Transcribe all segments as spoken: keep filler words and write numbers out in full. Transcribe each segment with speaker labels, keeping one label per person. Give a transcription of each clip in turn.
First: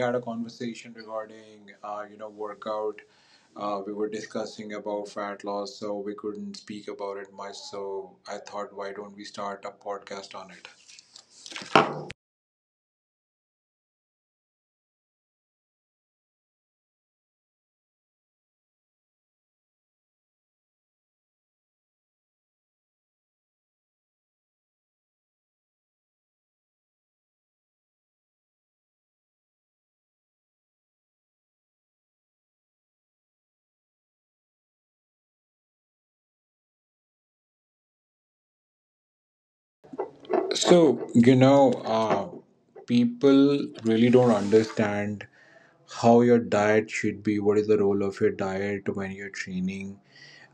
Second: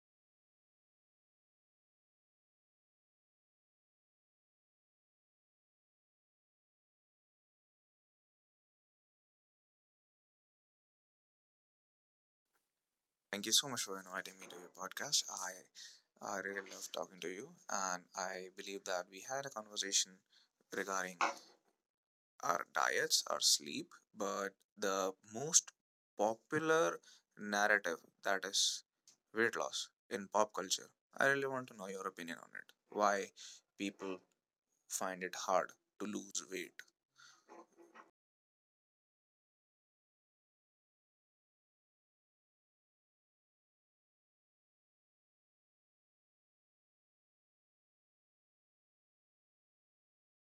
Speaker 1: had a conversation regarding uh, you know workout. Uh, we were discussing about fat loss, so we couldn't speak about it much. So I thought, why don't we start a podcast on it?
Speaker 2: Thank you so much for inviting me to your podcast. I I really love talking to you, and I believe that we had a conversation regarding our diets, our sleep, but the most popular narrative that is weight loss in pop culture. I really want to know your opinion on it. Why people find it hard to lose weight.
Speaker 1: So you know, uh, people really don't understand how your diet should be. What is the role of your diet when you're training?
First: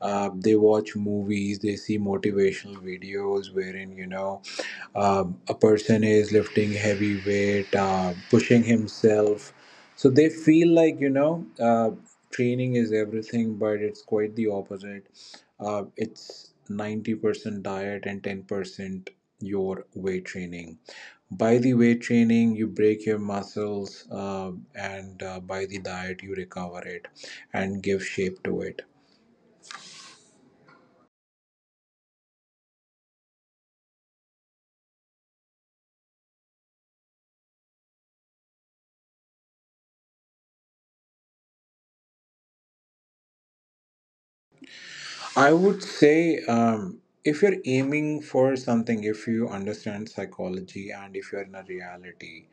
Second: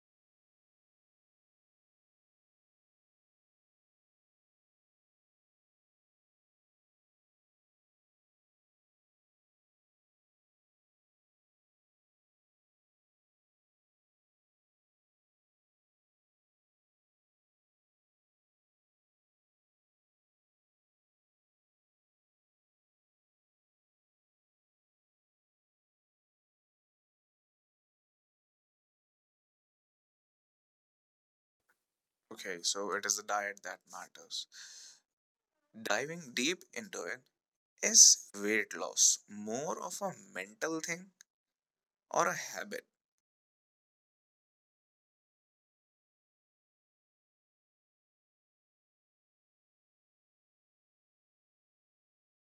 Speaker 1: Um, they watch movies, they see motivational videos wherein, you know, um, a person is lifting heavy weight, uh, pushing himself. So they feel like, you know, uh, training is everything, but it's quite the opposite. Uh, it's ninety percent diet and ten percent your weight training. By the weight training, you break your muscles, uh, and uh, by the diet, you recover it and give shape to it.
Speaker 2: Okay, so it is the diet that matters. Diving deep into it, is weight loss more of a mental thing or a habit?
Speaker 1: I would say um, if you're aiming for something, if you understand psychology and if you're in a reality,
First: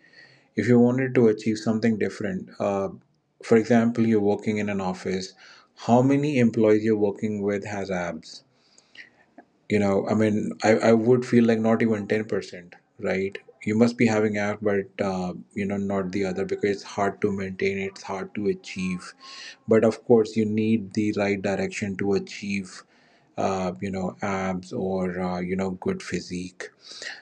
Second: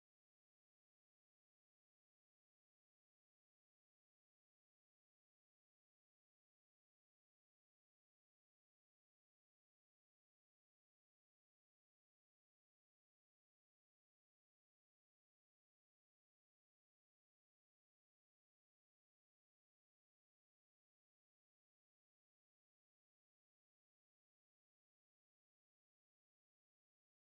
Speaker 1: if you wanted to achieve something different, uh, for example, you're working in an office, how many employees you're working with has abs? you know i mean i, I would feel like not even ten percent, right? You must be having app but uh, you know not the other, because it's hard to maintain, it's hard to achieve, but of course you need the right direction to achieve uh, you know abs or uh, you know good physique.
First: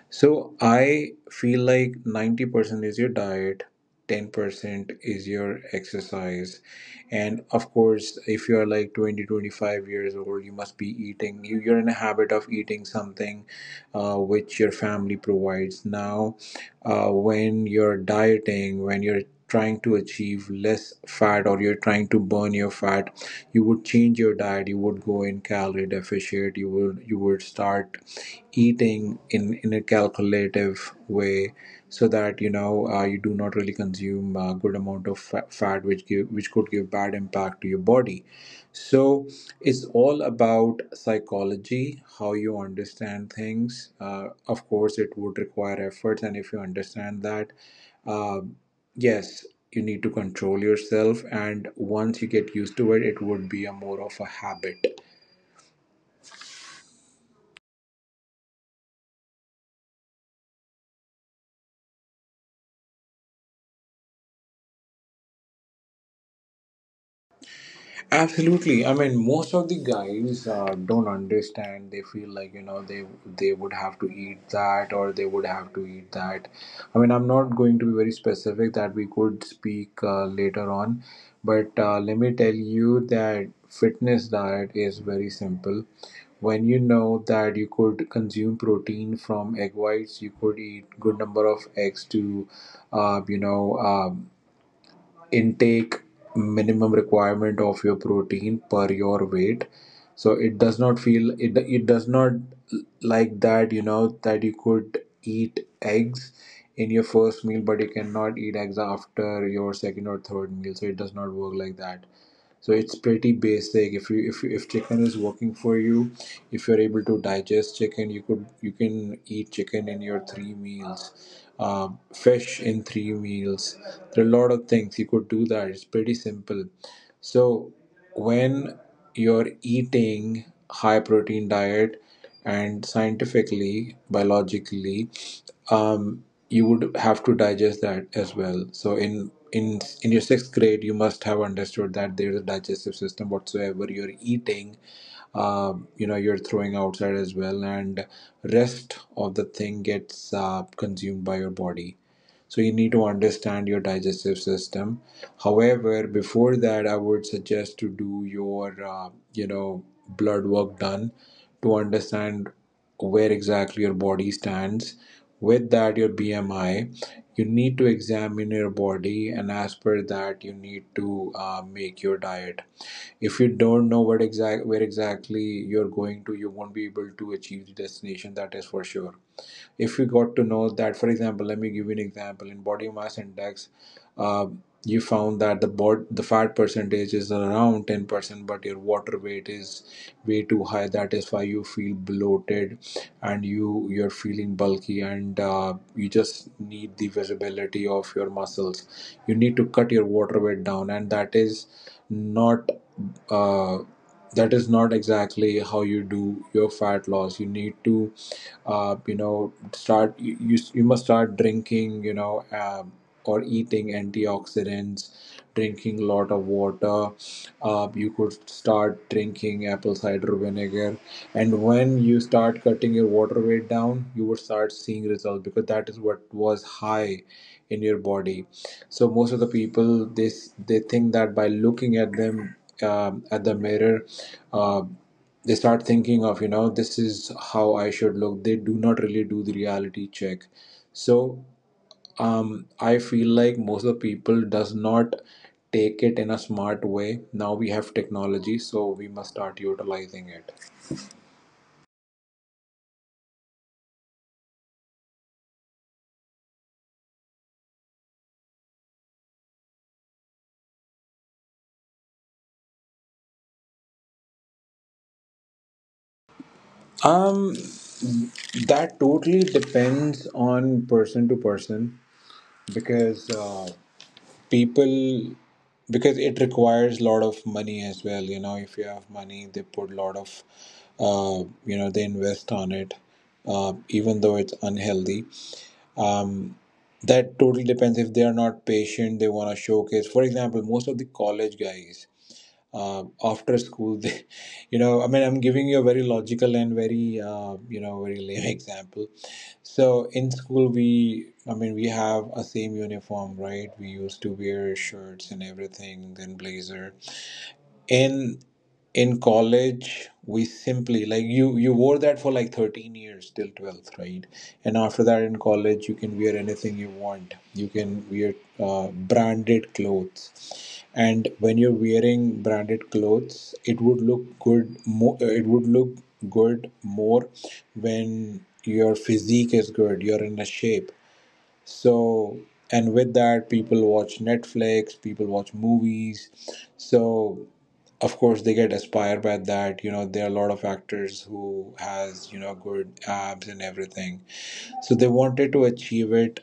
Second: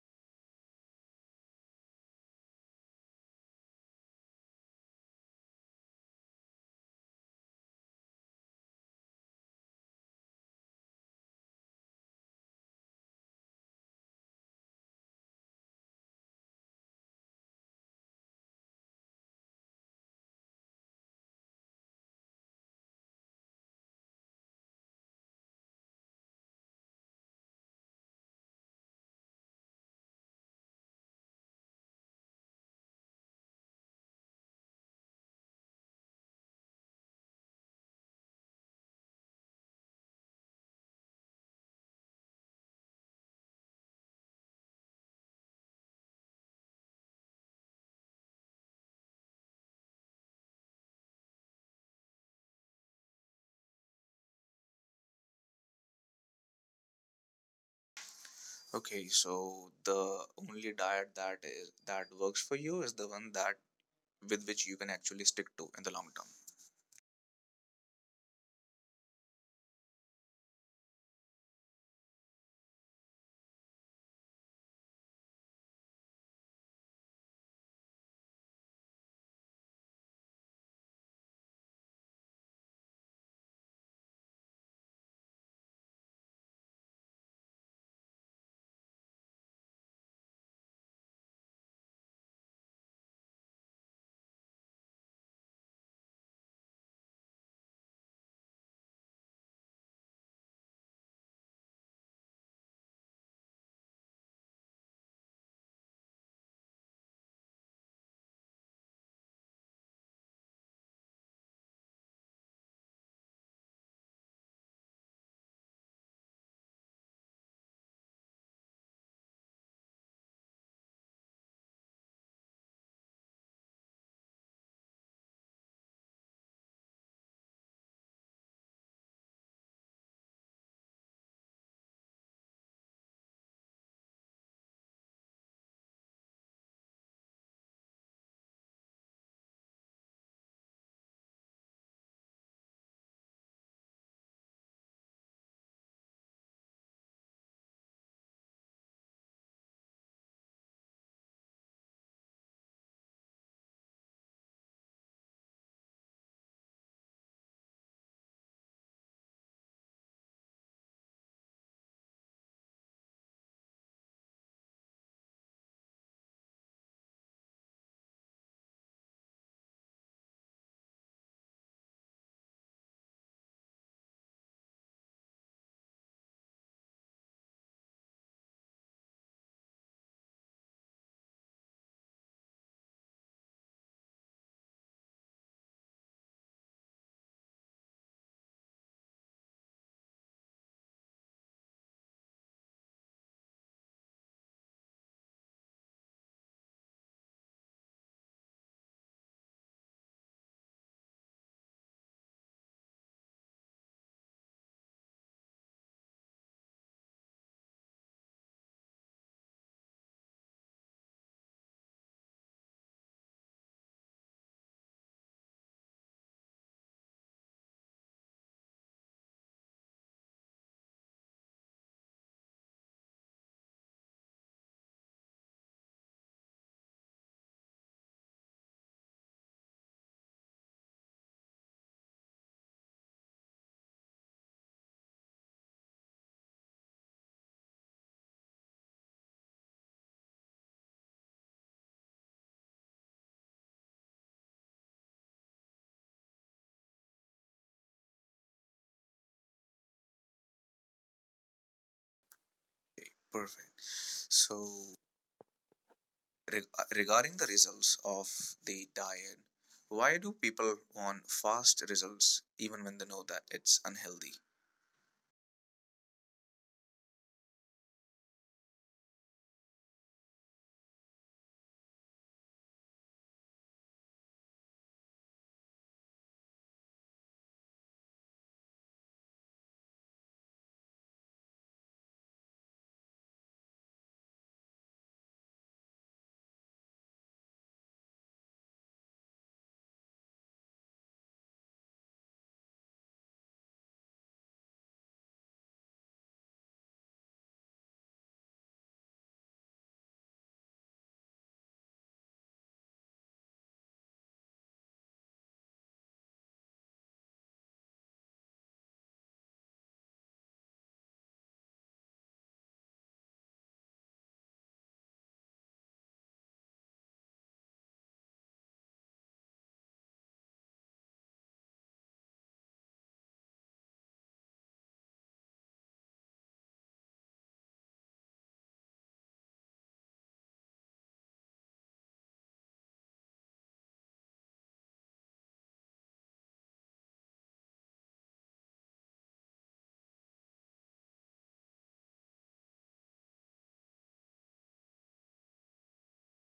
Speaker 1: So I feel like ninety percent is your diet, ten percent is your exercise. And of course, if you are like twenty twenty five years old, you must be eating, you, you're in a habit of eating something uh, which your family provides. Now, uh, when you're dieting, when you're trying to achieve less fat or you're trying to burn your fat, you would change your diet, you would go in calorie deficit, you would you would start eating in in a calculative way so that you know uh, you do not really consume a good amount of fa- fat which give, which could give bad impact to your body. So it's all about psychology, how you understand things. Uh, of course it would require efforts, and if you understand that, uh, yes, you need to control yourself, and once you get used to it, it would be a more of a habit.
Speaker 2: Okay, so the only diet that is that works for you is the one that with which you can actually stick to in the long term.
Speaker 1: Absolutely. I mean, most of the guys uh, don't understand. They feel like you know they they would have to eat that or they would have to eat that. I mean, I'm not going to be very specific. That we could speak uh, later on, but uh, let me tell you that fitness diet is very simple. When you know that you could consume protein from egg whites, you could eat good number of eggs to, uh, you know. uh, intake minimum requirement of your protein per your weight. So it does not feel it, it does not, like that you know that you could eat eggs in your first meal, but you cannot eat eggs after your second or third meal. So it does not work like that. So it's pretty basic. If you if, if chicken is working for you, if you're able to digest chicken, you could you can eat chicken in your three meals, um, fish in three meals. There are a lot of things you could do that. It's pretty simple. So when you're eating high protein diet and scientifically, biologically, um, you would have to digest that as well. So in in in your sixth grade, you must have understood that there is a digestive system. Whatsoever you're eating, um, you know, you're throwing outside as well, and rest of the thing gets uh, consumed by your body. So you need to understand your digestive system. However, before that, I would suggest to do your uh, you know blood work done to understand where exactly your body stands, with that your BMI. You need to examine your body, and as per that you need to uh, make your diet. If you don't know what exact, where exactly you're going to, you won't be able to achieve the destination, that is for sure. If you got to know that, for example, let me give you an example, in body mass index, uh, you found that the bod the fat percentage is around ten percent, but your water weight is way too high, that is why you feel bloated and you, you're feeling bulky, and uh, you just need the visibility of your muscles. You need to cut your water weight down, and that is not, uh, that is not exactly how you do your fat loss. You need to uh, you know start, you, you you must start drinking, you know, um, or eating antioxidants, drinking a lot of water. Uh, you could start drinking apple cider vinegar, and when you start cutting your water weight down, you would start seeing results, because that is what was high in your body. So most of the people, they s- they think that by looking at them, um, at the mirror, uh, they start thinking of, you know, this is how I should look. They do not really do the reality check. So um, I feel like most of the people does not take it in a smart way. Now we have technology, so we must start utilizing it.
Speaker 2: Perfect. So reg- uh, regarding the results of the diet, why do people want fast results even when they know that it's unhealthy?
Speaker 1: um that totally depends on person to person, because uh, people, because it requires a lot of money as well. You know, if you have money, they put a lot of uh, you know, they invest on it, uh, even though it's unhealthy. um, that totally depends. If they are not patient, they want to showcase. For example, most of the college guys, uh, after school they you know, I mean, I'm giving you a very logical and very uh, you know very lame example. So in school we, I mean, we have a same uniform, right? We used to wear shirts and everything, then blazer. In in college, we simply like, you you wore that for like thirteen years till twelfth, right? And after that in college you can wear anything you want, you can wear uh, branded clothes, and when you're wearing branded clothes it would look good more, it would look good more, when your physique is good, you're in a shape. So, and with that, people watch Netflix, people watch movies. So, of course they get inspired by that. You know, there are a lot of actors who has, you know, good abs and everything, so they wanted to achieve it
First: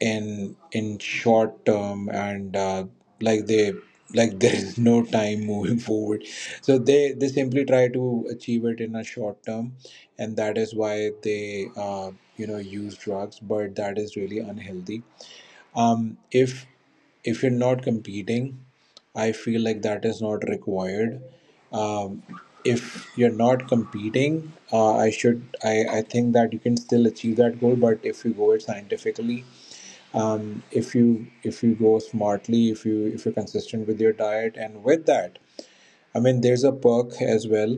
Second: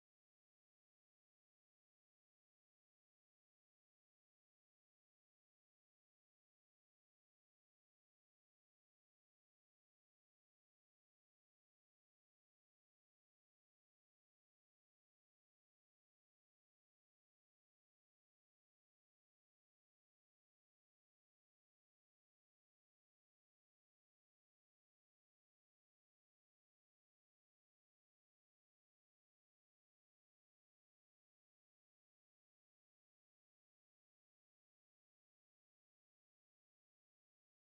Speaker 1: in in short term, and uh, like they like there is no time, moving forward, so they they simply try to achieve it in a short term, and that is why they uh, you know use drugs, but that is really unhealthy. um if if you're not competing, I feel like that is not required. um if you're not competing, uh, i should I, I think that you can still achieve that goal, but if you go it scientifically, um, if you, if you go smartly, if you, if you're consistent with your diet, and with that, I mean there's a perk as well.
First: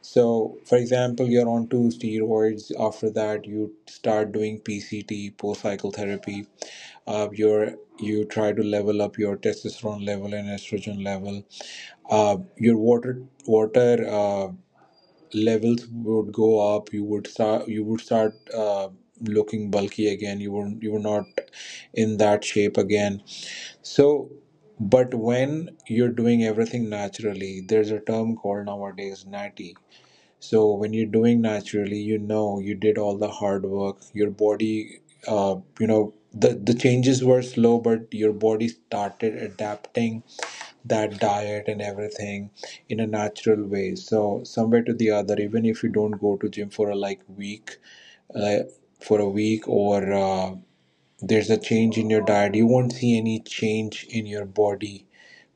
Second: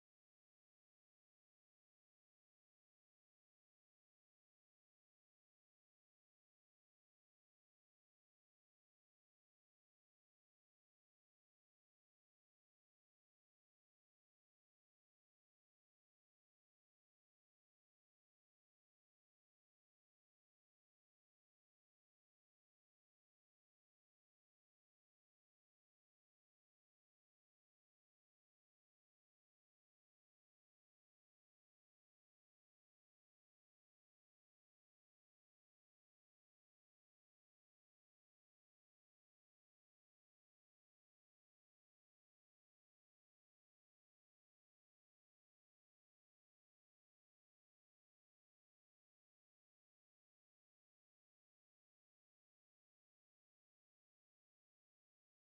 Speaker 1: So for example, you're on two steroids, after that you start doing PCT, post cycle therapy. Uh, your, you try to level up your testosterone level and estrogen level. Uh, your water water uh, levels would go up. You would start you would start uh, looking bulky again, you were you were not in that shape again. So, but when you're doing everything naturally, there's a term called nowadays, natty. So when you're doing naturally, you know, you did all the hard work. Your body, uh, you know, the the changes were slow, but your body started adapting that diet and everything in a natural way. So somewhere to the other, even if you don't go to gym for a like week, uh, for a week or. Uh, there's a change in your diet, you won't see any change in your body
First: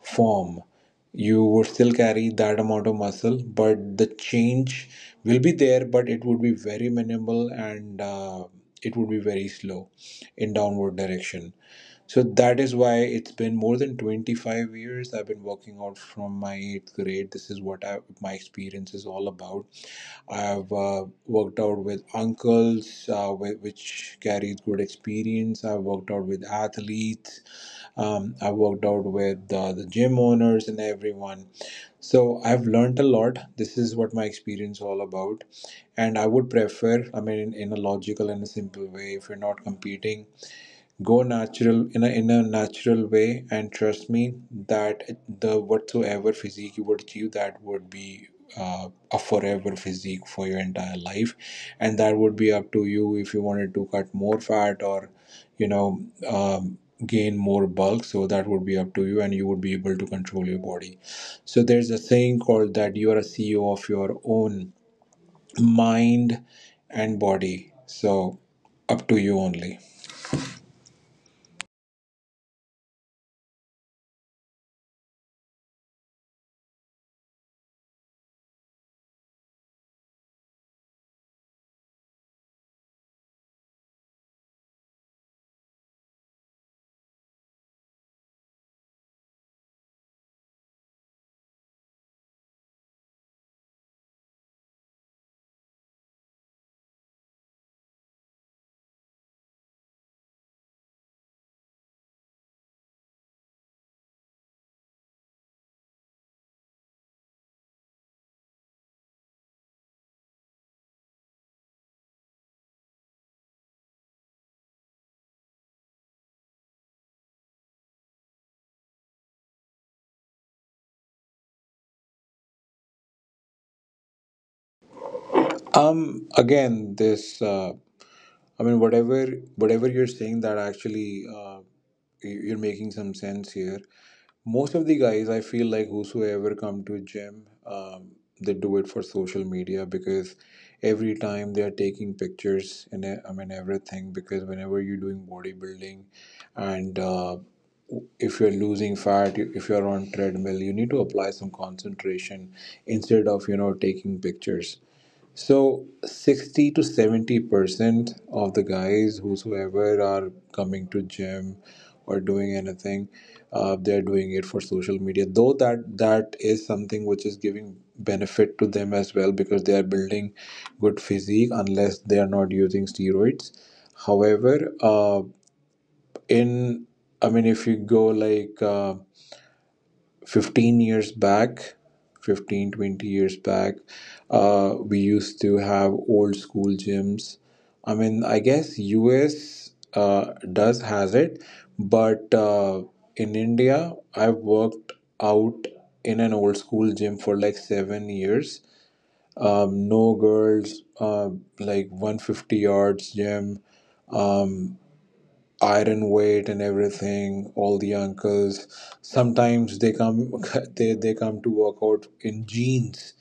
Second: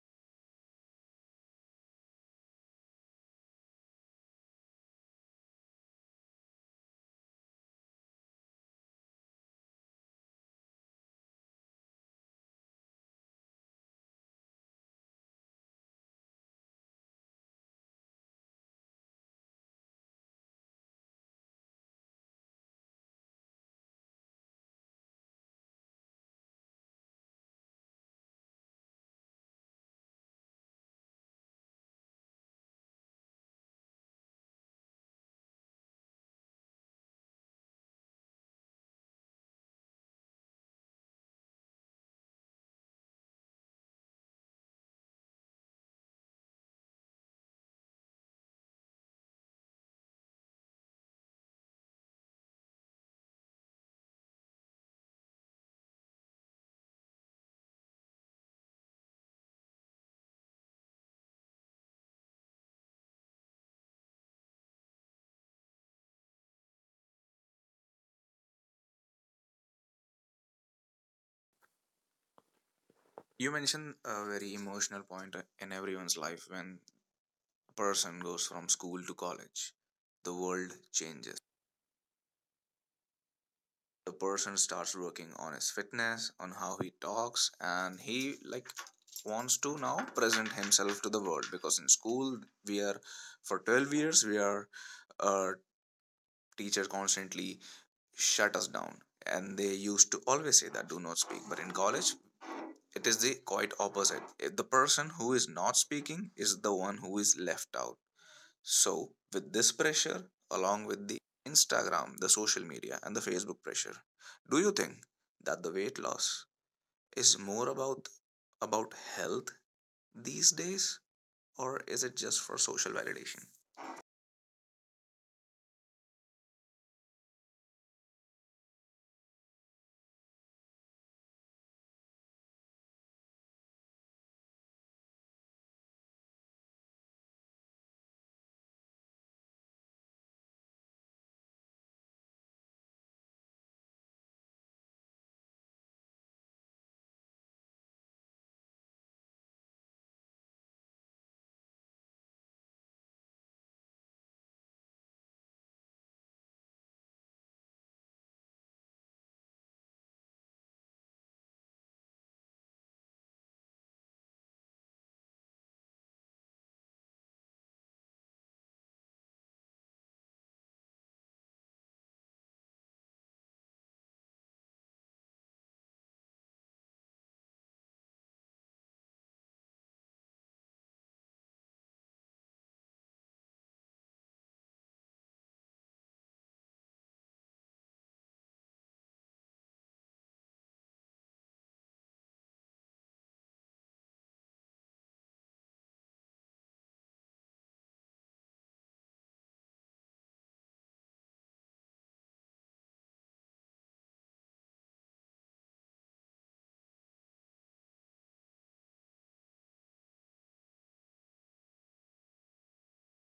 Speaker 1: form. You would still carry that amount of muscle, but the change will be there, but it would be very minimal, and uh, it would be very slow in downward direction. So that is why it's been more than twenty-five years I've been working out from my eighth grade. This is what I, my experience is all about. I've uh, worked out with uncles, uh, whi- which carries good experience. I've worked out with athletes. Um, I've worked out with uh, the gym owners and everyone. So I've learned a lot. This is what my experience all about. And I would prefer, I mean, in, in a logical and a simple way, if you're not competing, go natural in a in a natural way, and trust me that the whatsoever physique you would achieve, that would be uh, a forever physique for your entire life, and that would be up to you if you wanted to cut more fat or you know um, gain more bulk. So that would be up to you, and you would be able to control your body. So there's a saying called that you are a C E O of your own mind and body. So up to you only.
Speaker 2: You mentioned a very emotional point uh, in everyone's life when a person goes from school to college. The world changes. The person starts working on his fitness, on how he talks, and he like wants to now present himself to the world, because in school we are, for twelve years we are our teacher constantly shut us down, and they used to always say that do not speak. But in college it is the quite opposite. If the person who is not speaking is the one who is left out. So, with this pressure, along with the Instagram, the social media, and the Facebook pressure, do you think that the weight loss is more about about health these days, or is it just for social validation?
Speaker 1: Um, again, this, uh, I mean, whatever, whatever you're saying that actually, uh, you- you're making some sense here. Most of the guys, I feel like whosoever come to gym, um, they do it for social media, because every time they are taking pictures and e- I mean everything, because whenever you're doing bodybuilding and uh, if you're losing fat, you- if you're on treadmill, you need to apply some concentration instead of you know taking pictures. So sixty to seventy percent of the guys whosoever are coming to gym or doing anything, uh, they're doing it for social media. Though that that is something which is giving benefit to them as well, because they are building good physique unless they are not using steroids. However, uh, in I mean, if you go like uh, fifteen years back fifteen twenty years back, uh, we used to have old school gyms. I mean, I guess U S uh, does has it, but uh, in India I've worked out in an old school gym for like seven years, um, no girls, uh, like one hundred fifty yards gym. Um Iron weight and everything, all the uncles sometimes they come they, they come to work out in jeans,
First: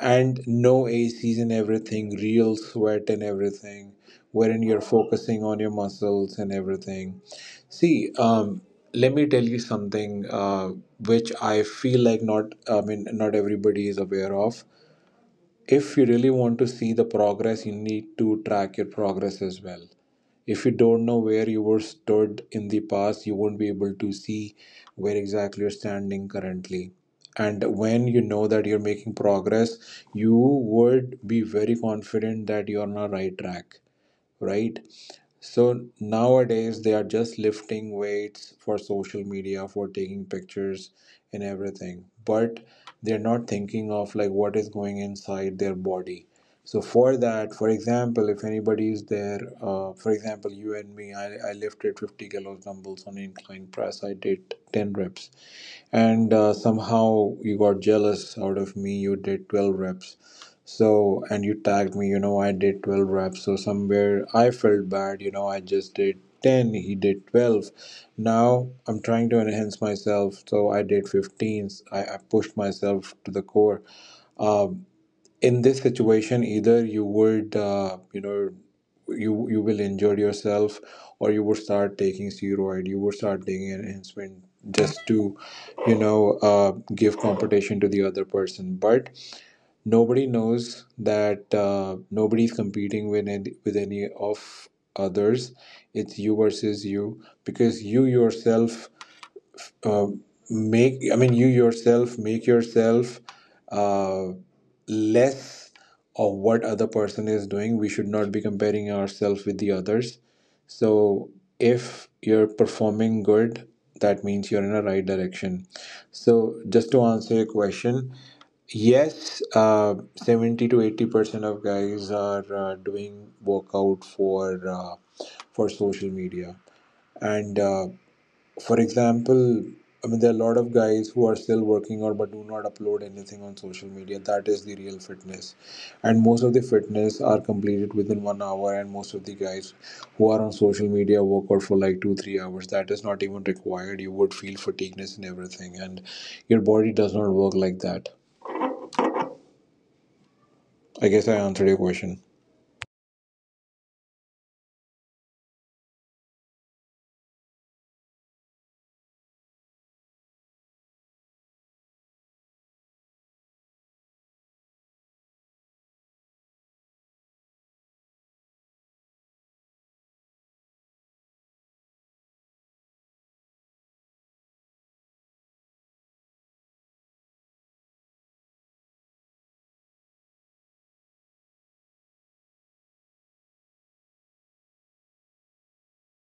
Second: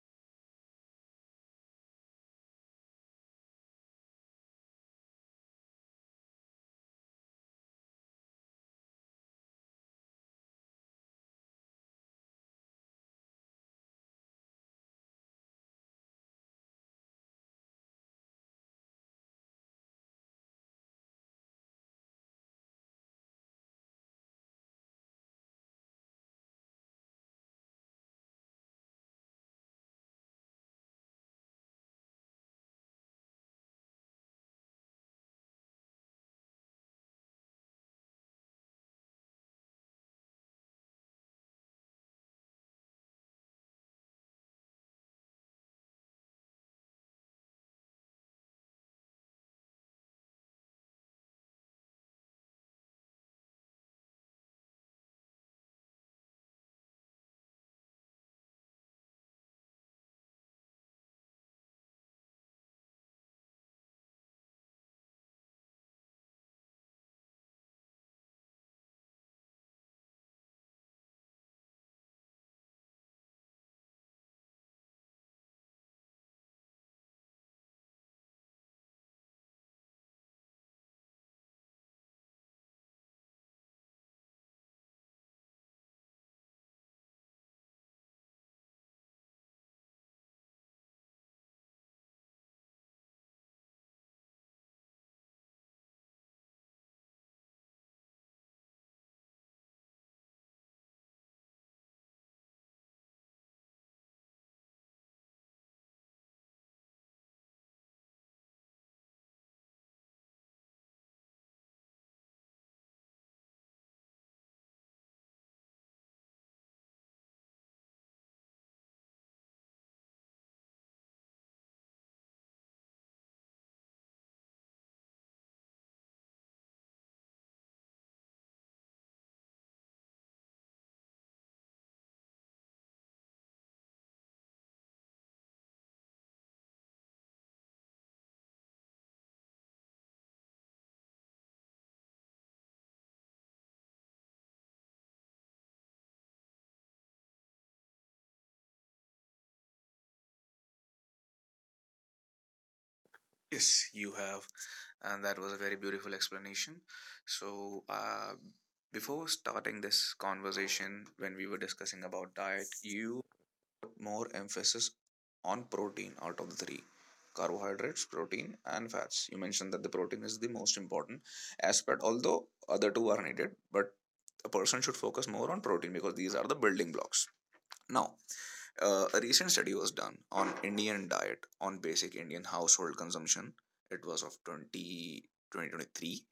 Speaker 1: and no A Cs and everything, real sweat and everything, wherein you're focusing on your muscles and everything. See, um let me tell you something, uh, which I feel like not, I mean, not everybody is aware of. If you really want to see the progress, you need to track your progress as well. If you don't know where you were stood in the past, you won't be able to see where exactly you're standing currently. And when you know that you're making progress, you would be very confident that you're on the right track, right? So nowadays they are just lifting weights for social media, for taking pictures and everything. But they're not thinking of like what is going inside their body. So for that, for example, if anybody is there, uh, for example, you and me, I, I lifted fifty kilos dumbbells on incline press. I did ten reps, and uh, somehow you got jealous out of me, you did twelve reps. So, and you tagged me, you know I did twelve reps, so somewhere I felt bad, you know I just did ten, he did twelve. Now I'm trying to enhance myself, so I did fifteens. I, I pushed myself to the core. Um, in this situation, either you would uh, you know you you will injure yourself, or you would start taking steroid, you would start taking an enhancement, just to you know uh, give competition to the other person, but nobody knows that uh, nobody's competing with any, with any of others. It's you versus you, because you yourself, uh, make I mean you yourself make yourself uh, less of what other person is doing. We should not be comparing ourselves with the others. So if you're performing good, that means you're in a right direction. So just to answer your question, yes, uh, seventy to eighty percent of guys are uh, doing workout for uh, for social media, and uh, for example, I mean, there are a lot of guys who are still working out but do not upload anything on social media. That is the real fitness. And most of the fitness are completed within one hour. And most of the guys who are on social media work out for like two, three hours. That is not even required. You would feel fatigueness and everything. And your body does not work like that. I guess I answered your question.
Speaker 2: Yes, you have, and that was a very beautiful explanation. So, uh, before starting this conversation, when we were discussing about diet, you more emphasis on protein. Out of the three, carbohydrates, protein, and fats, you mentioned that the protein is the most important aspect. Although other two are needed, but a person should focus more on protein because these are the building blocks. Now, uh, a recent study was done on Indian diet on basic Indian household consumption. It was of 20 twenty twenty three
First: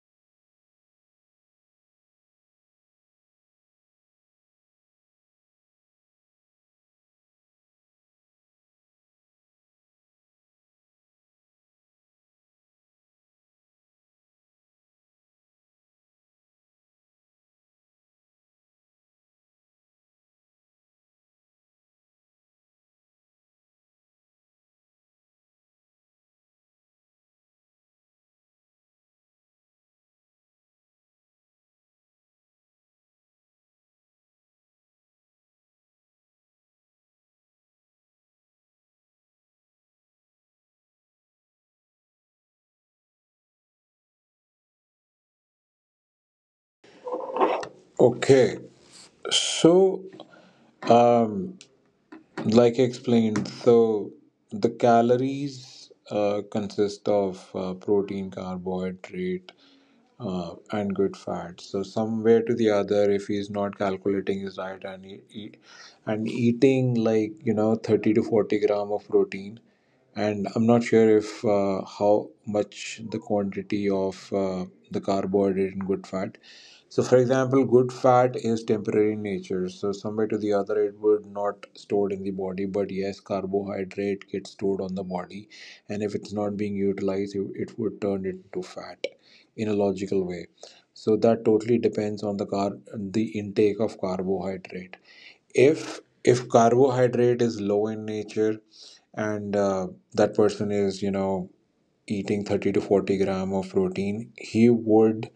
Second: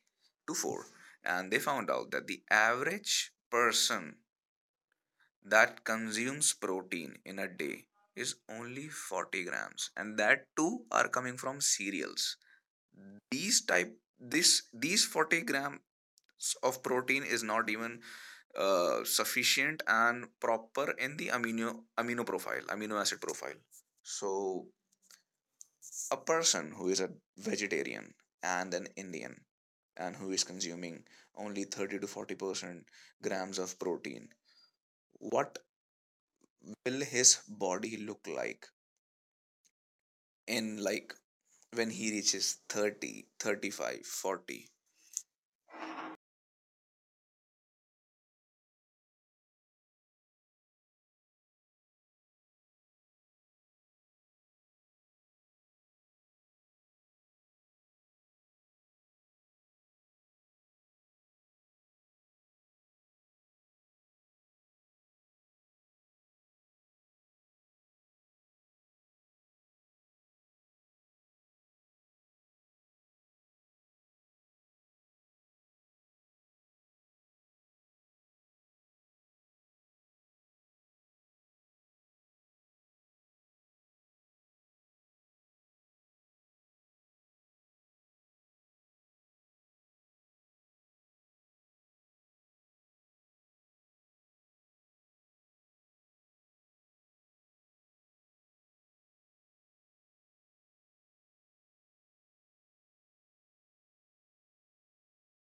Speaker 2: to four, and they found out that the average person that consumes protein in a day is only forty grams, and that too are coming from cereals. These type this these forty grams of protein is not even uh, sufficient and proper in the amino amino profile amino acid profile. So a person who is a vegetarian and an Indian, and who is consuming only thirty to forty percent grams of protein, what will his body look like in like when he reaches thirty, thirty five, forty?
Speaker 1: Okay. So, um, like I explained, so the calories uh, consist of uh, protein, carbohydrate, uh, and good fat. So somewhere to the other, if he's not calculating his diet and he, he, and eating like you know thirty to forty gram of protein, and I'm not sure if uh, how much the quantity of uh, the carbohydrate and good fat. So for example, good fat is temporary in nature, so somewhere to the other it would not stored in the body, but yes, carbohydrate gets stored on the body. And if it's not being utilized, it it would turn it into fat, in a logical way. So that totally depends on the car the intake of carbohydrate. If if carbohydrate is low in nature, and uh, that person is you know eating thirty to forty gram of protein, he would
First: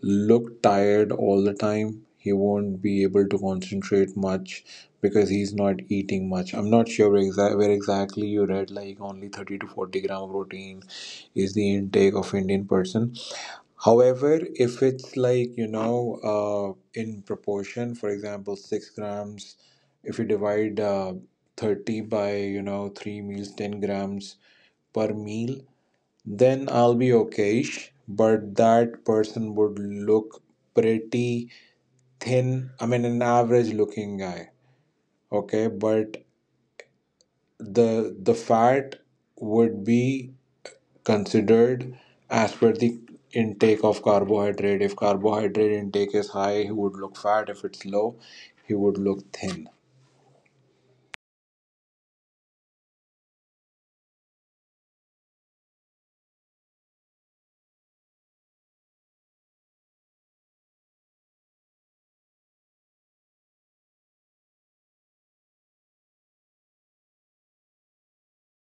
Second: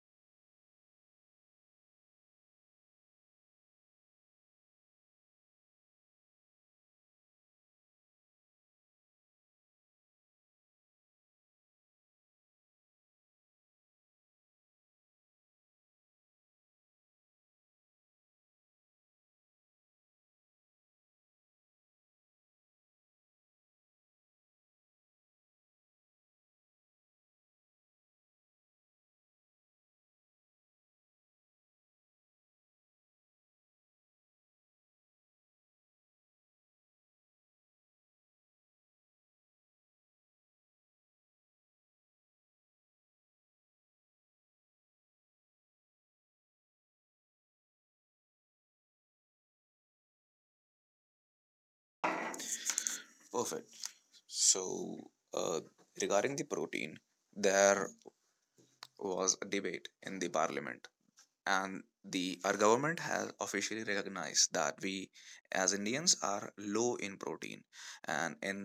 Speaker 1: look tired all the time, he won't be able to concentrate much because he's not eating much. I'm not sure where, exa- where exactly you read like only thirty to forty gram of protein is the intake of Indian person. However, if it's like, you know, uh, in proportion, for example, six grams, if you divide uh, thirty by, you know, three meals, ten grams per meal, then I'll be okayish. But that person would look pretty thin. I mean, an average looking guy. Okay. But the the fat would be considered as per the intake of carbohydrate. If carbohydrate intake is high, he would look fat. If it's low, he would look thin.
Speaker 2: Perfect. So uh, regarding the protein, there was a debate in the parliament, and the our government has officially recognized that we as Indians are low in protein. And in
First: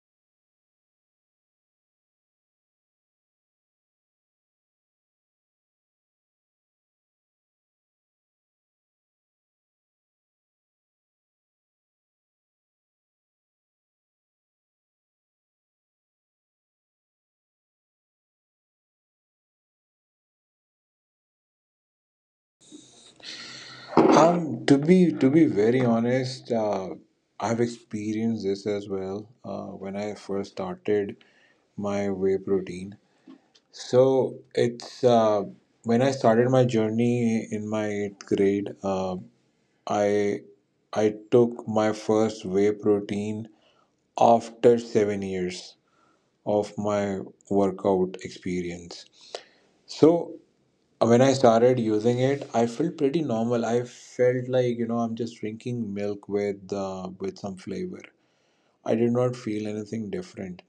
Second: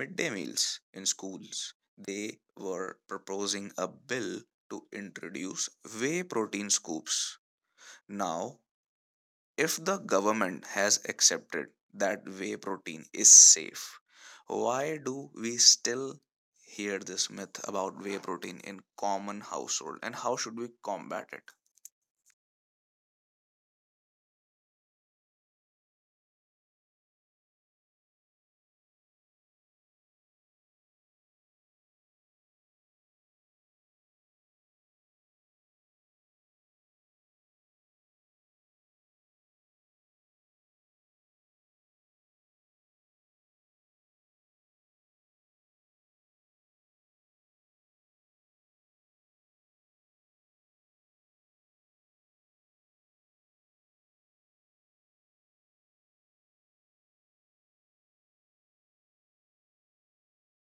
Speaker 2: midday meals in schools, they were proposing a bill to introduce whey protein scoops. Now, if the government has accepted that whey protein is safe, why do we still hear this myth about whey protein in common household, and how should we combat it?
Speaker 1: Um, to be to be very honest, uh, I've experienced this as well, uh, when I first started my whey protein. So, it's uh, when I started my journey in my eighth grade. Uh, I I took my first whey protein after seven years of my workout experience. So uh, when I started using it, I felt pretty normal. I felt like you know I'm just drinking milk with uh, with some flavor. I did not feel anything different.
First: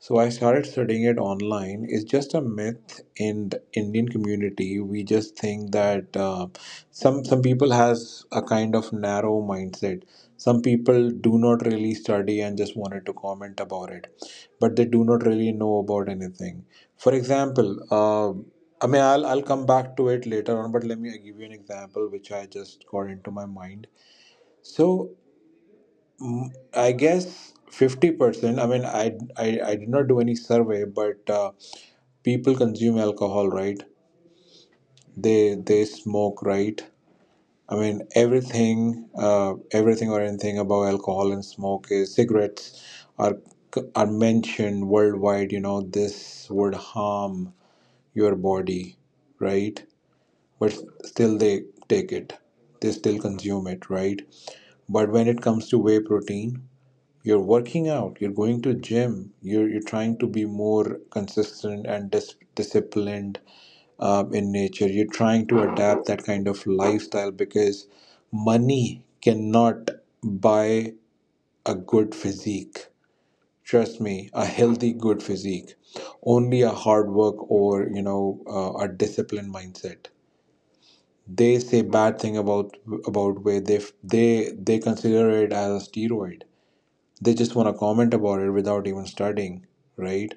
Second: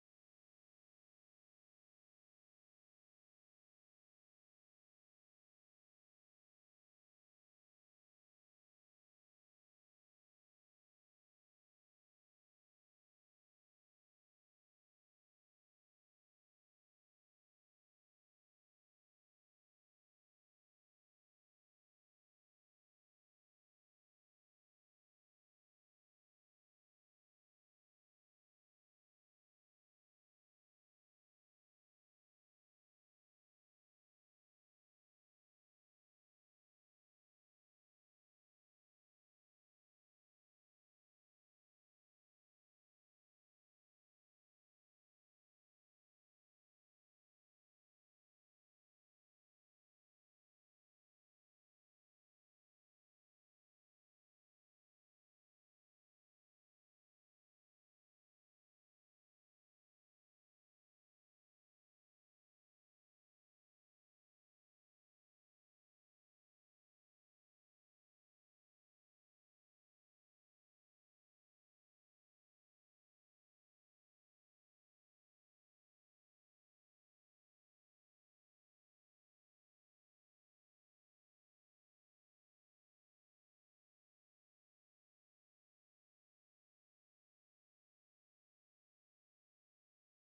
Speaker 1: So I started studying it online. It's just a myth in the Indian community. We just think that uh, some some people has a kind of narrow mindset. Some people do not really study and just wanted to comment about it, but they do not really know about anything. For example, uh, I mean, I'll I'll come back to it later on, but let me give you an example which I just got into my mind. So, Mm, I guess fifty percent. I mean, I, I, I did not do any survey, but uh, people consume alcohol, right? They they smoke, right? I mean, everything, uh, everything or anything about alcohol and smoke is cigarettes are c- are mentioned worldwide. You know, this would harm your body, right? But still, they take it. They still consume it, right? But when it comes to whey protein, you're working out, you're going to gym, you're, you're trying to be more consistent and dis- disciplined, um, in nature you're trying to adapt that kind of lifestyle, because money cannot buy a good physique, trust me, a healthy good physique. Only a hard work, or you know uh, a disciplined mindset. They say bad thing about about where they they they consider it as a steroid. They just want to comment about it without even studying, right?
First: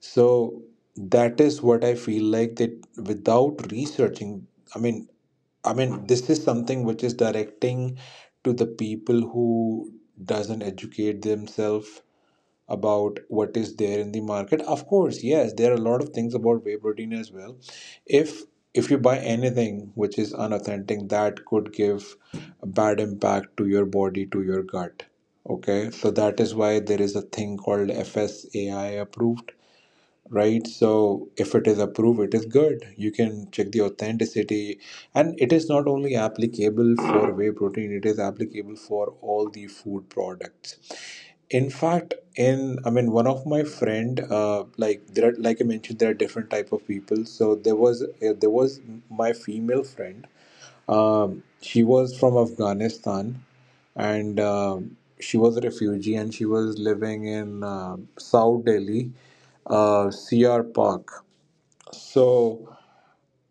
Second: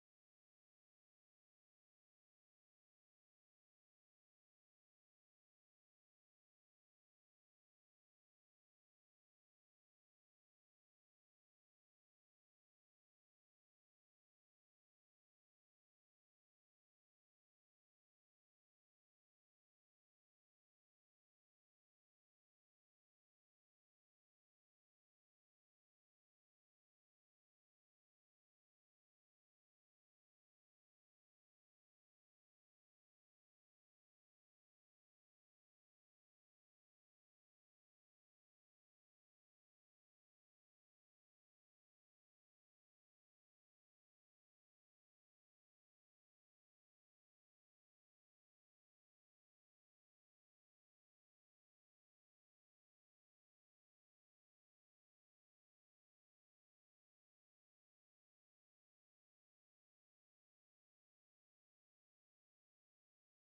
Speaker 1: So that is what I feel like, that without researching, i mean i mean this is something which is directing to the people who doesn't educate themselves about what is there in the market. Of course, yes, there are a lot of things about whey protein as well. If if you buy anything which is unauthentic, that could give a bad impact to your body, to your gut. Okay, so that is why there is a thing called FSAI approved, right? So if it is approved, it is good, you can check the authenticity. And it is not only applicable for whey protein, it is applicable for all the food products. In fact, in I mean, one of my friend, uh, like there are, like I mentioned, there are different type of people. So there was uh, there was my female friend. Um, she was from Afghanistan, and um she was a refugee, and she was living in uh, South Delhi, uh, C R Park. So,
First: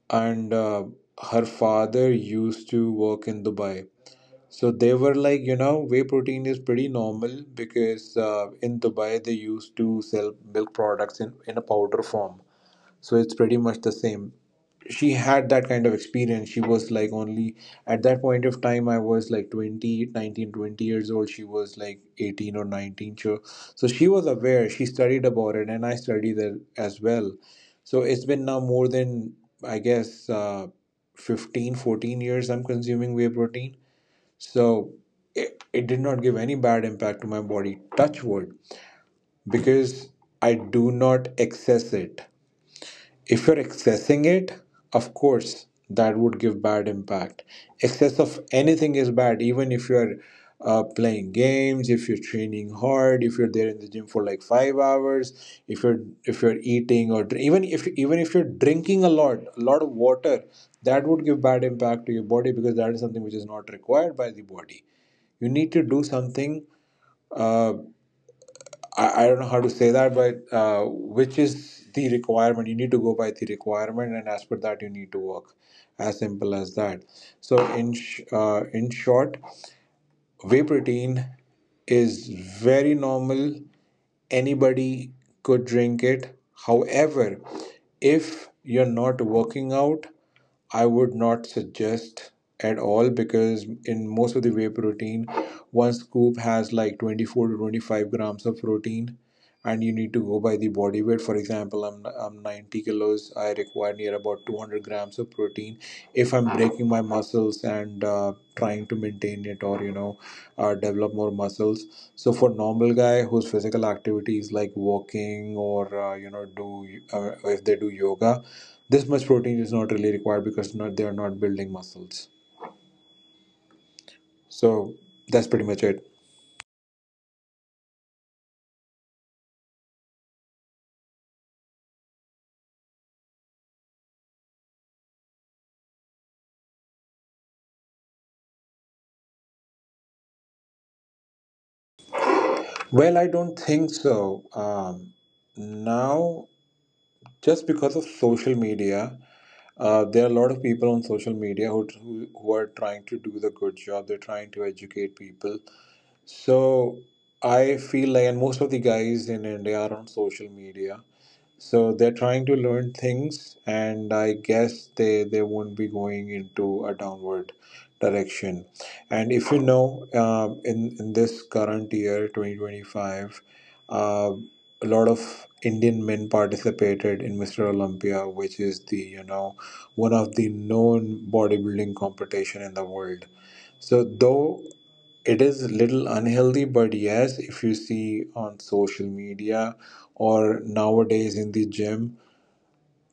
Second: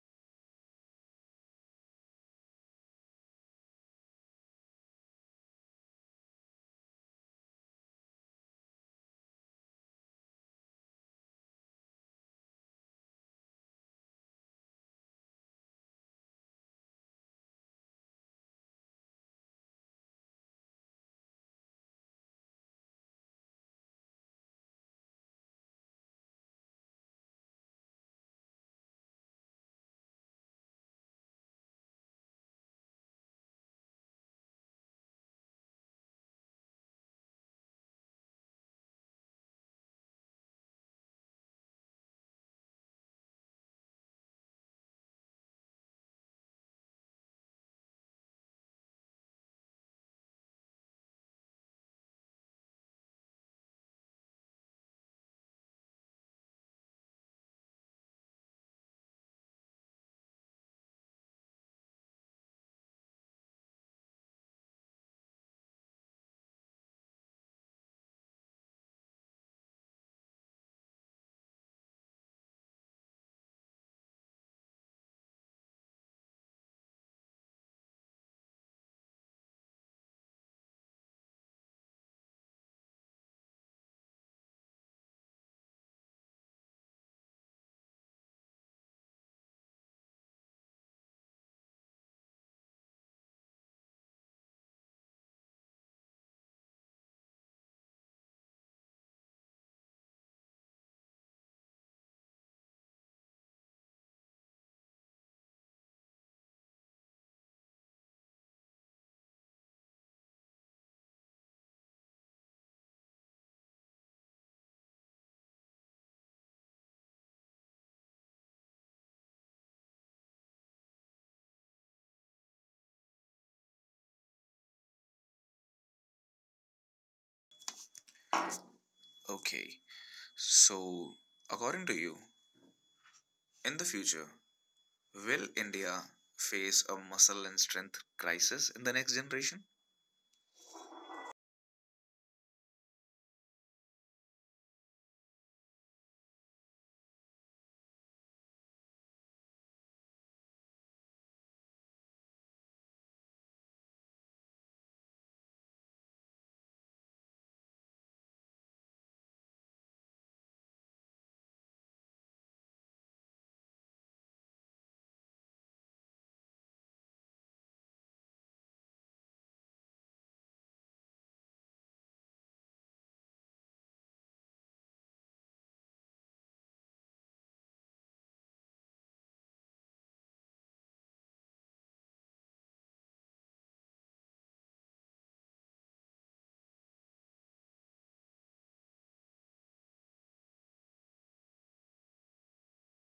Speaker 1: and uh, her father used to work in Dubai. So they were like, you know, whey protein is pretty normal, because uh, in Dubai they used to sell milk products in, in, a powder form. So it's pretty much the same. She had that kind of experience. She was like only at that point of time, I was like twenty nineteen twenty years old. She was like eighteen or nineteen. So, so she was aware. She studied about it, and I studied it as well. So it's been now more than, I guess, uh, fifteen, fourteen years I'm consuming whey protein, so it, it did not give any bad impact to my body, touch wood, because I do not excess it. If you're excessing it, of course that would give bad impact. Excess of anything is bad, even if you're uh, playing games, if you're training hard, if you're there in the gym for like five hours, if you're if you're eating or dr- even if even if you're drinking a lot a lot of water, that would give bad impact to your body because that is something which is not required by the body. You need to do something. Uh, I, I don't know how to say that, but uh, which is the requirement. You need to go by the requirement, and as per that, you need to work. As simple as that. So, in sh- uh, in short, whey protein is very normal. Anybody could drink it. However, if you're not working out, I would not suggest at all because in most of the whey protein, one scoop has like twenty-four to twenty-five grams of protein, and you need to go by the body weight. For example, I'm I'm ninety kilos. I require near about two hundred grams of protein if I'm breaking my muscles and uh, trying to maintain it, or you know uh, develop more muscles. So for normal guy whose physical activity is like walking, or uh, you know do uh, if they do yoga, this much protein is not really required because not they are not building muscles. So that's pretty much it.
Speaker 2: Okay, so according to you, in the future, will India face a muscle and strength crisis in the next generation?
Speaker 1: Well, I don't think so. Um, now, just because of social media, uh, there are a lot of people on social media who, who, who are trying to do the good job. They're trying to educate people. So I feel like, and most of the guys in India are on social media, so they're trying to learn things, and I guess they they won't be going into a downward direction. And if you know, um, in in this current year, twenty twenty five, uh, a lot of Indian men participated in Mister Olympia, which is the you know one of the known bodybuilding competition in the world. So, though it is little unhealthy, but yes, if you see on social media or nowadays in the gym,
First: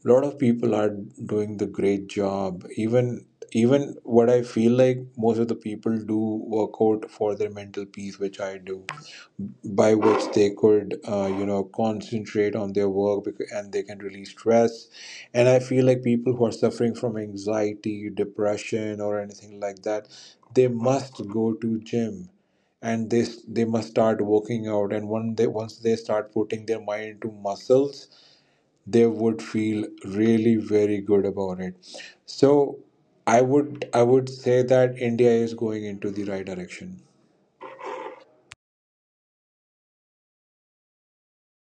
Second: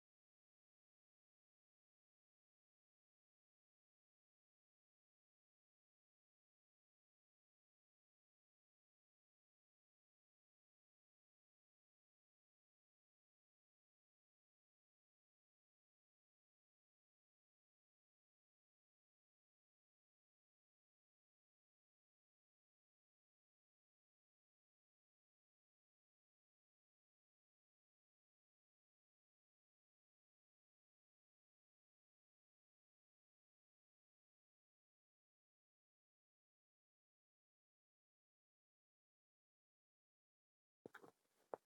Speaker 1: a lot of people are doing the great job. Even even what I feel like, most of the people do work out for their mental peace, which I do, by which they could uh, you know concentrate on their work, becau- and they can release stress. And I feel like people who are suffering from anxiety, depression, or anything like that, they must go to gym. And they they must start working out. And one they once they start putting their mind into muscles, they would feel really very good about it. So i would i would say that India is going into the right direction.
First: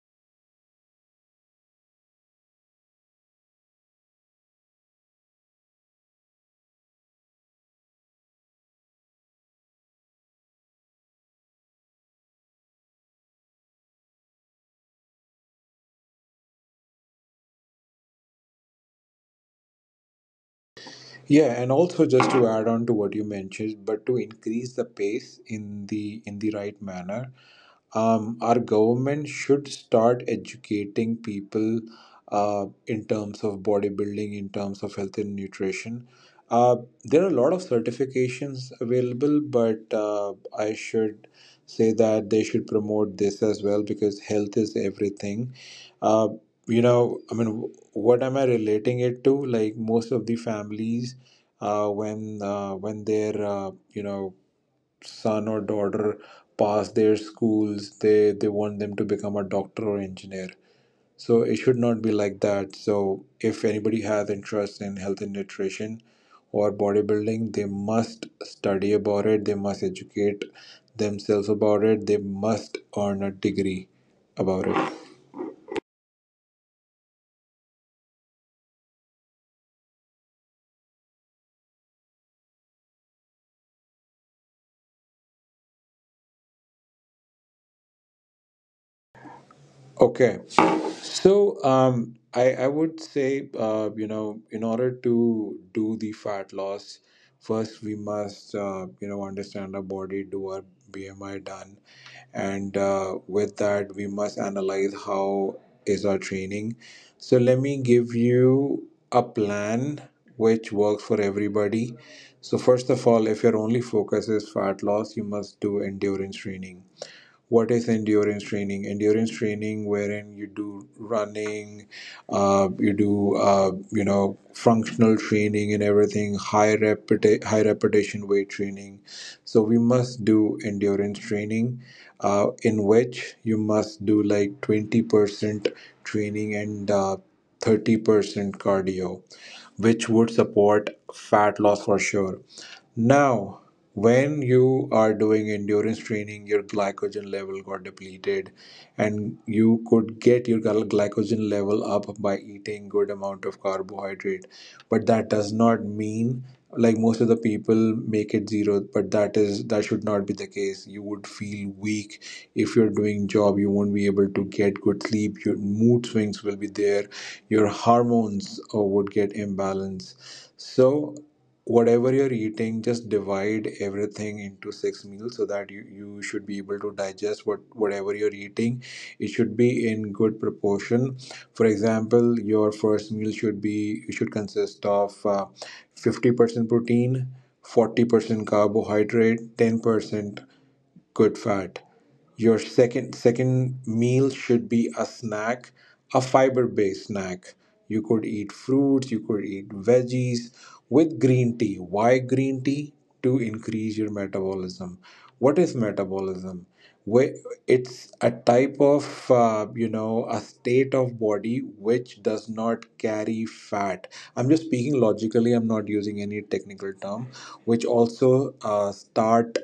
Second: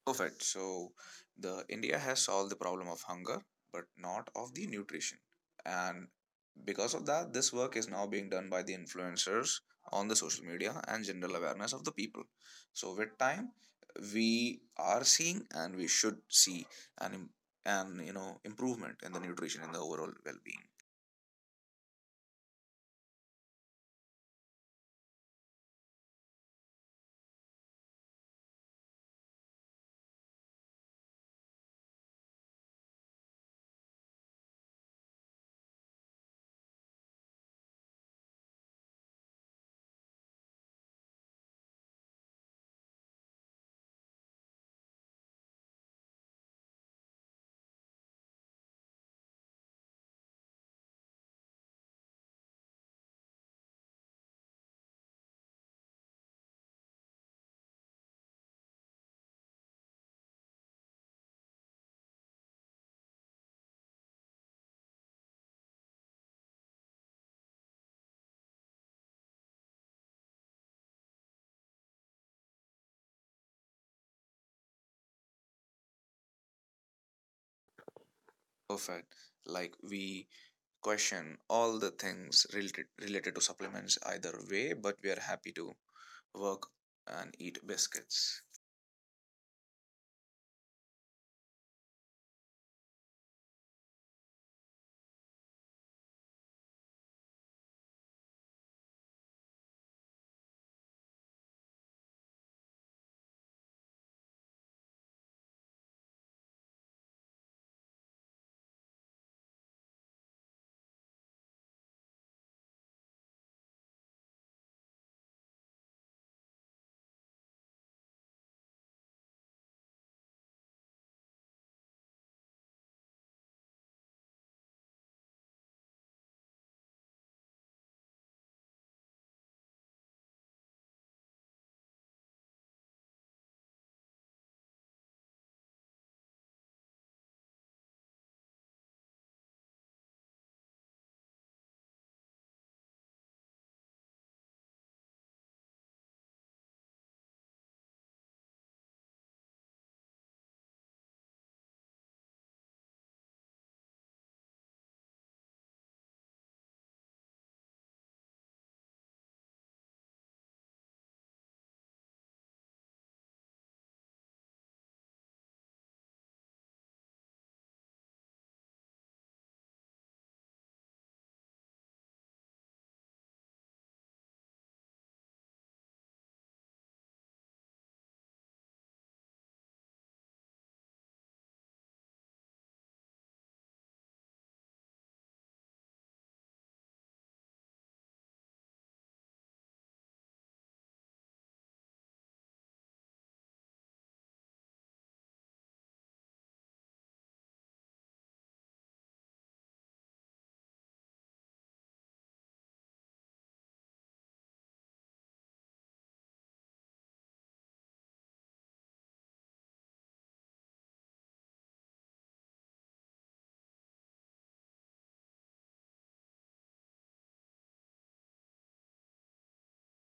Speaker 2: Perfect. So the India has solved the problem of hunger, but not of the nutrition. And because of that, this work is now being done by the influencers on the social media and general awareness of the people. So with time, we are seeing, and we should see, an im- an you know improvement in the nutrition and the overall well-being.
Speaker 1: Yeah, and also just to add on to what you mentioned, but to increase the pace in the in the right manner, um, our government should start educating people uh, in terms of bodybuilding, in terms of health and nutrition. Uh, there are a lot of certifications available, but uh, I should say that they should promote this as well because health is everything. Uh, you know, I mean, w- what am I relating it to? Like most of the families, uh, when uh, when their uh, you know son or daughter pass their schools, they they want them to become a doctor or engineer. So it should not be like that. So if anybody has interest in health and nutrition or bodybuilding, they must study about it. They must educate themselves about it. They must earn a degree about it.
Speaker 2: Perfect. Like we question all the things related related to supplements either way, but we are happy to work and eat biscuits.
Speaker 1: Okay. So um, I, I would say, uh, you know, in order to do the fat loss, first we must, uh, you know, understand our body, do our B M I done. And uh, with that, we must analyze how is our training. So let me give you a plan which works for everybody. So first of all, if your only focus is fat loss, you must do endurance training. What is endurance training? Endurance training wherein you do running, uh, you do uh, you know functional training and everything, high repeti- high repetition weight training. So we must do endurance training, uh, in which you must do like twenty percent training and uh, thirty percent cardio, which would support fat loss for sure. Now, when you are doing endurance training, your glycogen level got depleted, and you could get your gly- glycogen level up by eating good amount of carbohydrate. But that does not mean like most of the people make it zero, but that is that should not be the case. You would feel weak if you're doing job, you won't be able to get good sleep, your mood swings will be there, your hormones uh, would get imbalance. So whatever you're eating, just divide everything into six meals so that you, you should be able to digest what whatever you're eating. It should be in good proportion. For example, your first meal should be should consist of uh, fifty percent protein, forty percent carbohydrate, ten percent good fat. Your second second meal should be a snack, a fiber-based snack. You could eat fruits, you could eat veggies with green tea. Why green tea? To increase your metabolism. What is metabolism? whi- it's a type of uh, you know a state of body which does not carry fat. I'm just speaking logically, I'm not using any technical term, which also uh, start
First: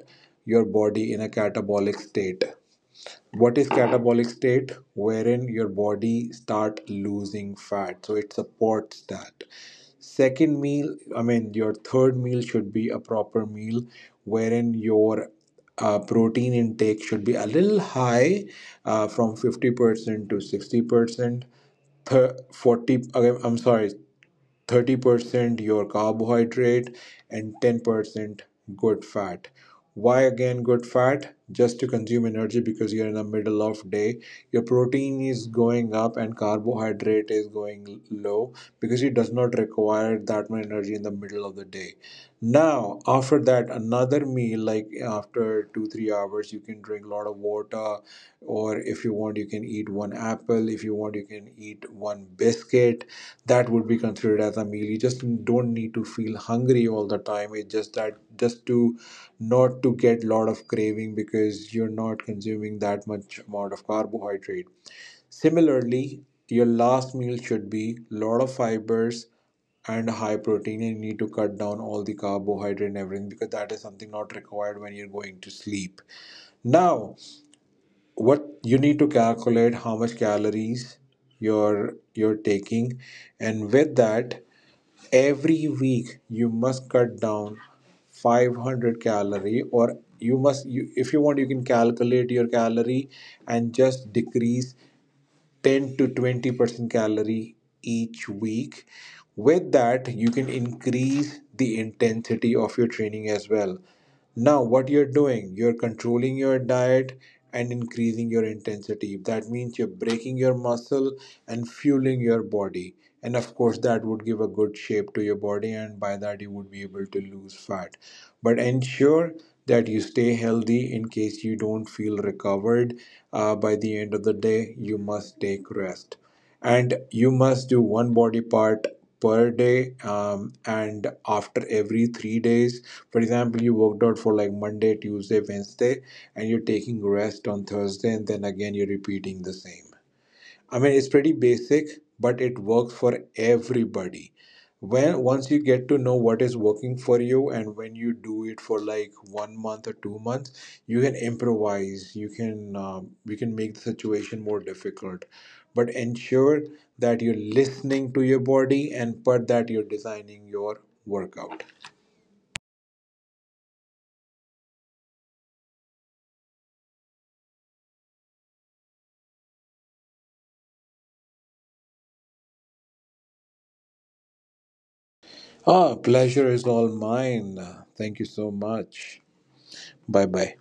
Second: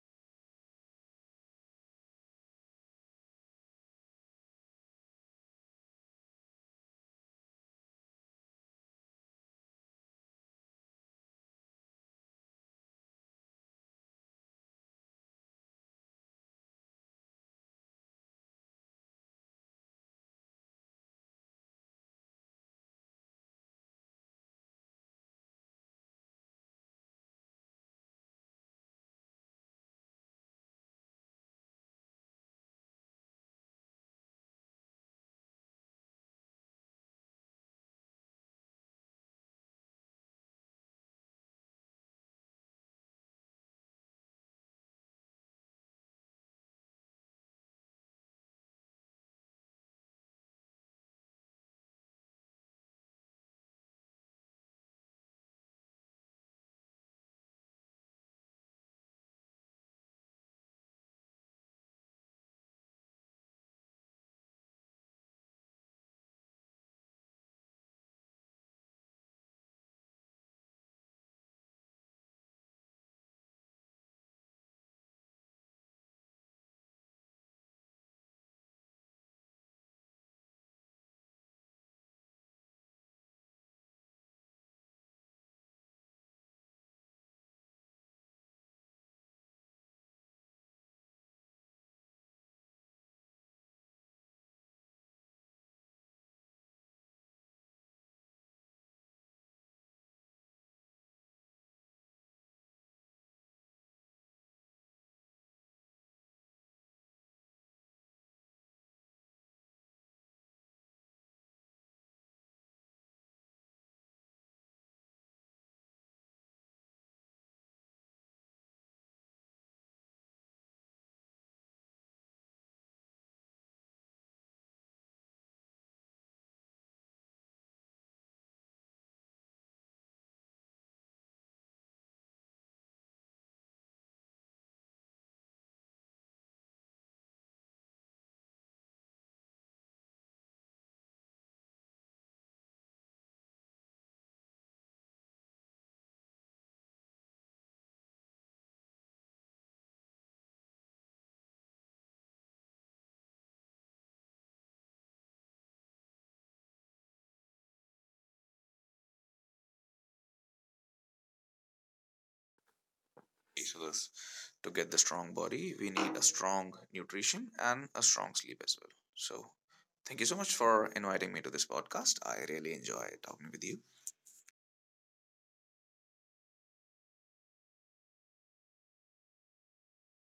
Speaker 1: your body in a catabolic state. What is catabolic state? Wherein your body start losing fat, so it supports that. Second meal, I mean, your third meal should be a proper meal wherein your uh, protein intake should be a little high, uh, from fifty percent to sixty percent. Thir- forty, okay, I'm sorry, thirty percent your carbohydrate and ten percent good fat. Why again good fat? Just to consume energy because you're in the middle of day, your protein is going up and carbohydrate is going low because it does not require that much energy in the middle of the day. Now after that, another meal, like after two three hours, you can drink a lot of water. Or if you want, you can eat one apple. If you want, you can eat one biscuit. That would be considered as a meal. You just don't need to feel hungry all the time. It's just that, just to not to get lot of craving because you're not consuming that much amount of carbohydrate. Similarly, your last meal should be lot of fibers and high protein, and you need to cut down all the carbohydrate and everything because that is something not required when you're going to sleep. Now, what you need to calculate, how much calories you're you're taking. And with that, every week you must cut down five hundred calorie, or you must you if you want, you can calculate your calorie and just decrease ten to twenty percent calorie each week. With that, you can increase the intensity of your training as well. Now, what you're doing, you're controlling your diet and increasing your intensity. That means you're breaking your muscle and fueling your body, and of course that would give a good shape to your body, and by that you would be able to lose fat. But ensure that you stay healthy. In case you don't feel recovered, uh, by the end of the day, you must take rest. And you must do one body part per day, um, and after every three days, for example, you worked out for like Monday, Tuesday, Wednesday, and you're taking rest on Thursday, and then again you're repeating the same. I mean, it's pretty basic, but it works for everybody. When once you get to know what is working for you, and when you do it for like one month or two months, you can improvise. You can um, you can make the situation more difficult, but ensure that you're listening to your body and but that you're designing your workout.
Speaker 2: Each of To get the strong body, we need a strong nutrition and a strong sleep as well. So thank you so much for inviting me to this podcast. I really enjoy talking with you.
Speaker 1: Ah, pleasure is all mine. Thank you so much. Bye bye.